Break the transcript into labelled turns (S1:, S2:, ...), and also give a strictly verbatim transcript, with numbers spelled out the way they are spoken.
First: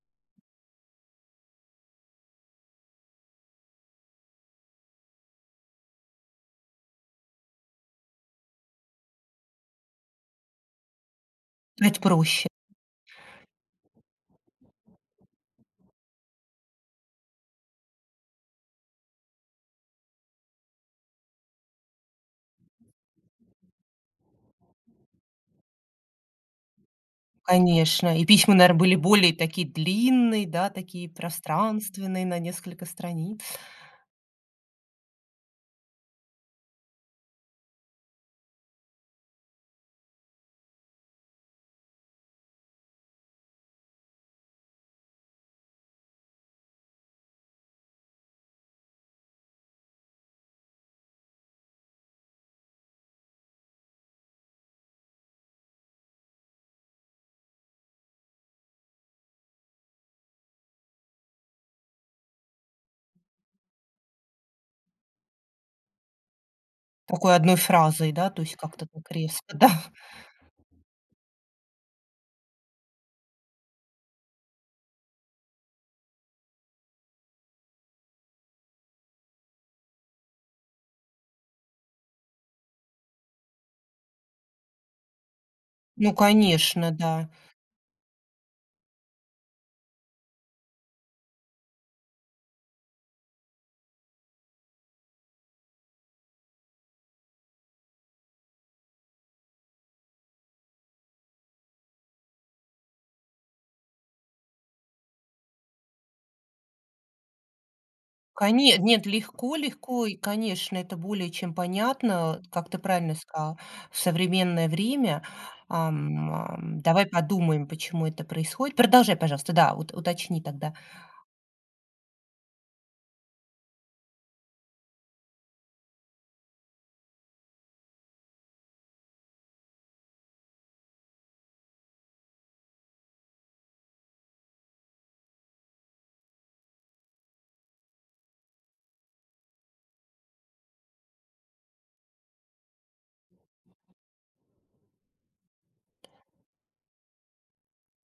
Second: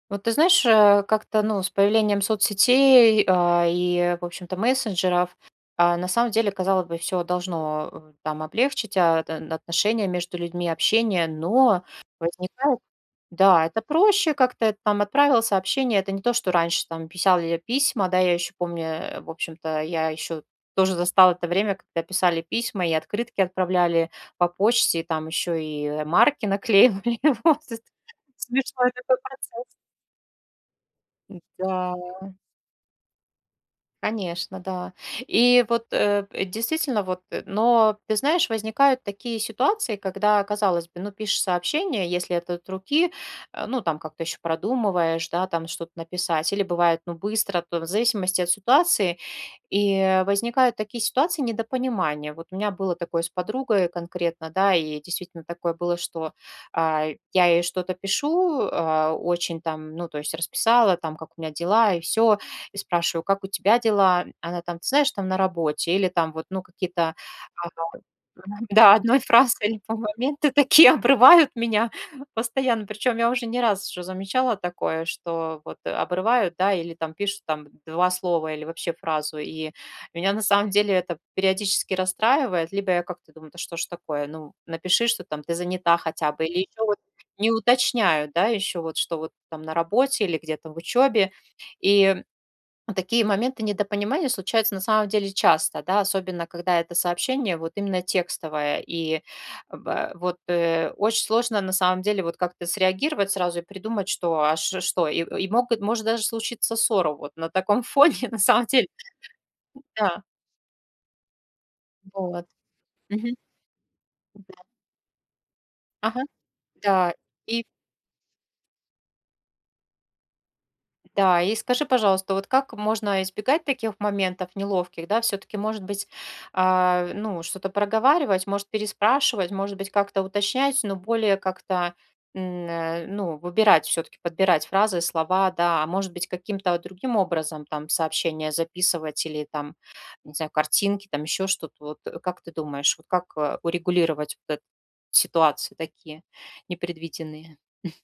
S1: Вот ты знаешь, э, как-то, ну, с появлением соцсетей, а, и, в общем-то, мессенджеров, а, на самом деле, казалось бы, всё должно, э, там облегчить, а, да, н отношения между людьми, общение, но
S2: Это проще.
S1: возникает да, это проще как-то, и там отправил сообщение. Это не то, что раньше там писяли я письма. Да, я ещё помню, э, в общем-то, я ещё тоже застала это время, когда писали письма и открытки отправляли по почте, и там ещё и марки наклеивали, вот, з
S2: Конечно, и письма, наверно,
S1: Смешной
S2: были
S1: такой
S2: более
S1: процесс.
S2: такие длинные, да такие пространственные,
S1: М-да.
S2: на несколько страниц.
S1: Конечно, да. И вот, э, п действительно, вот, э. Но, ты знаешь, возникают такие ситуации, когда, казалось бы, ну, пишешь сообщение, если это от руки, э, ну, там как-то ещё продумываешь, да, там что-то написать. Или бывает, ну, быстро, то в зависимости от ситуации. И возникают такие ситуации недопонимания. Вот у меня было такое с подругой, и конкретно, да, и действительно такое было, что, а, я ей что-то пишу, а, очень там, ну, то есть, расписала там, как у меня дела, и всё. И спрашиваю: "Как у тебя дела?" М. Она там: "Ты знаешь, там, на работе". Или там вот, ну, какие-то,
S2: Такой одной
S1: ага,
S2: фразой, да, то есть
S1: [unintelligible]
S2: как-то
S1: да,
S2: так
S1: одной
S2: резко,
S1: фразой
S2: да.
S1: иль по моменты такие, обрывают меня постоянно. Причём я уже не раз уже замечала такое, что вот, а, обрывают, да, или там пишут там два слова или вообще фразу. И меня, на самом деле, это периодически расстраивает. Либо я как-то думаю: "Да что ж такое? Ну, напиши, что там ты занята
S2: Ну
S1: хотя бы". Или ещё
S2: конечно,
S1: вот
S2: да.
S1: не уточняют, да, ещё вот, что вот там на работе или где-то в учёбе. И в такие моменты недопонимания случаются, на самом деле, часто, да, особенно, когда это сообщение вот именно текстовое. И, бэ вот, э, очень сложно, на самом деле, вот как-то среагировать сразу и придумать, что, а, ш что? И и могут может даже случиться ссора вот на таком фоне, на самом
S2: Коне
S1: деле.
S2: нет, легко
S1: М.
S2: легко, и,
S1: Да.
S2: конечно, это более чем понятно.
S1: Вот.
S2: Как ты правильно
S1: Мгм.
S2: сказала, в
S1: Да.
S2: современное время,
S1: Ага.
S2: ам, ам, давай
S1: Да. И
S2: подумаем, почему это происходит. Продолжай, пожалуйста, да, вот уточни тогда.
S1: М-да. И скажи, пожалуйста, вот как можно избегать таких моментов неловких, да? Всё-таки, может быть, а, ну, что-то проговаривать, может, переспрашивать, может быть, как-то уточнять, но более как-то, н э, ну, выбирать, всё-таки подбирать фразы и слова, да? А может быть, каким-то, о, другим образом там сообщения записывать или там, не знаю, картинки, там ещё что-то. Вот, э, как ты думаешь, вот как, э, урегулировать вот эт ситуации такие непредвиденные?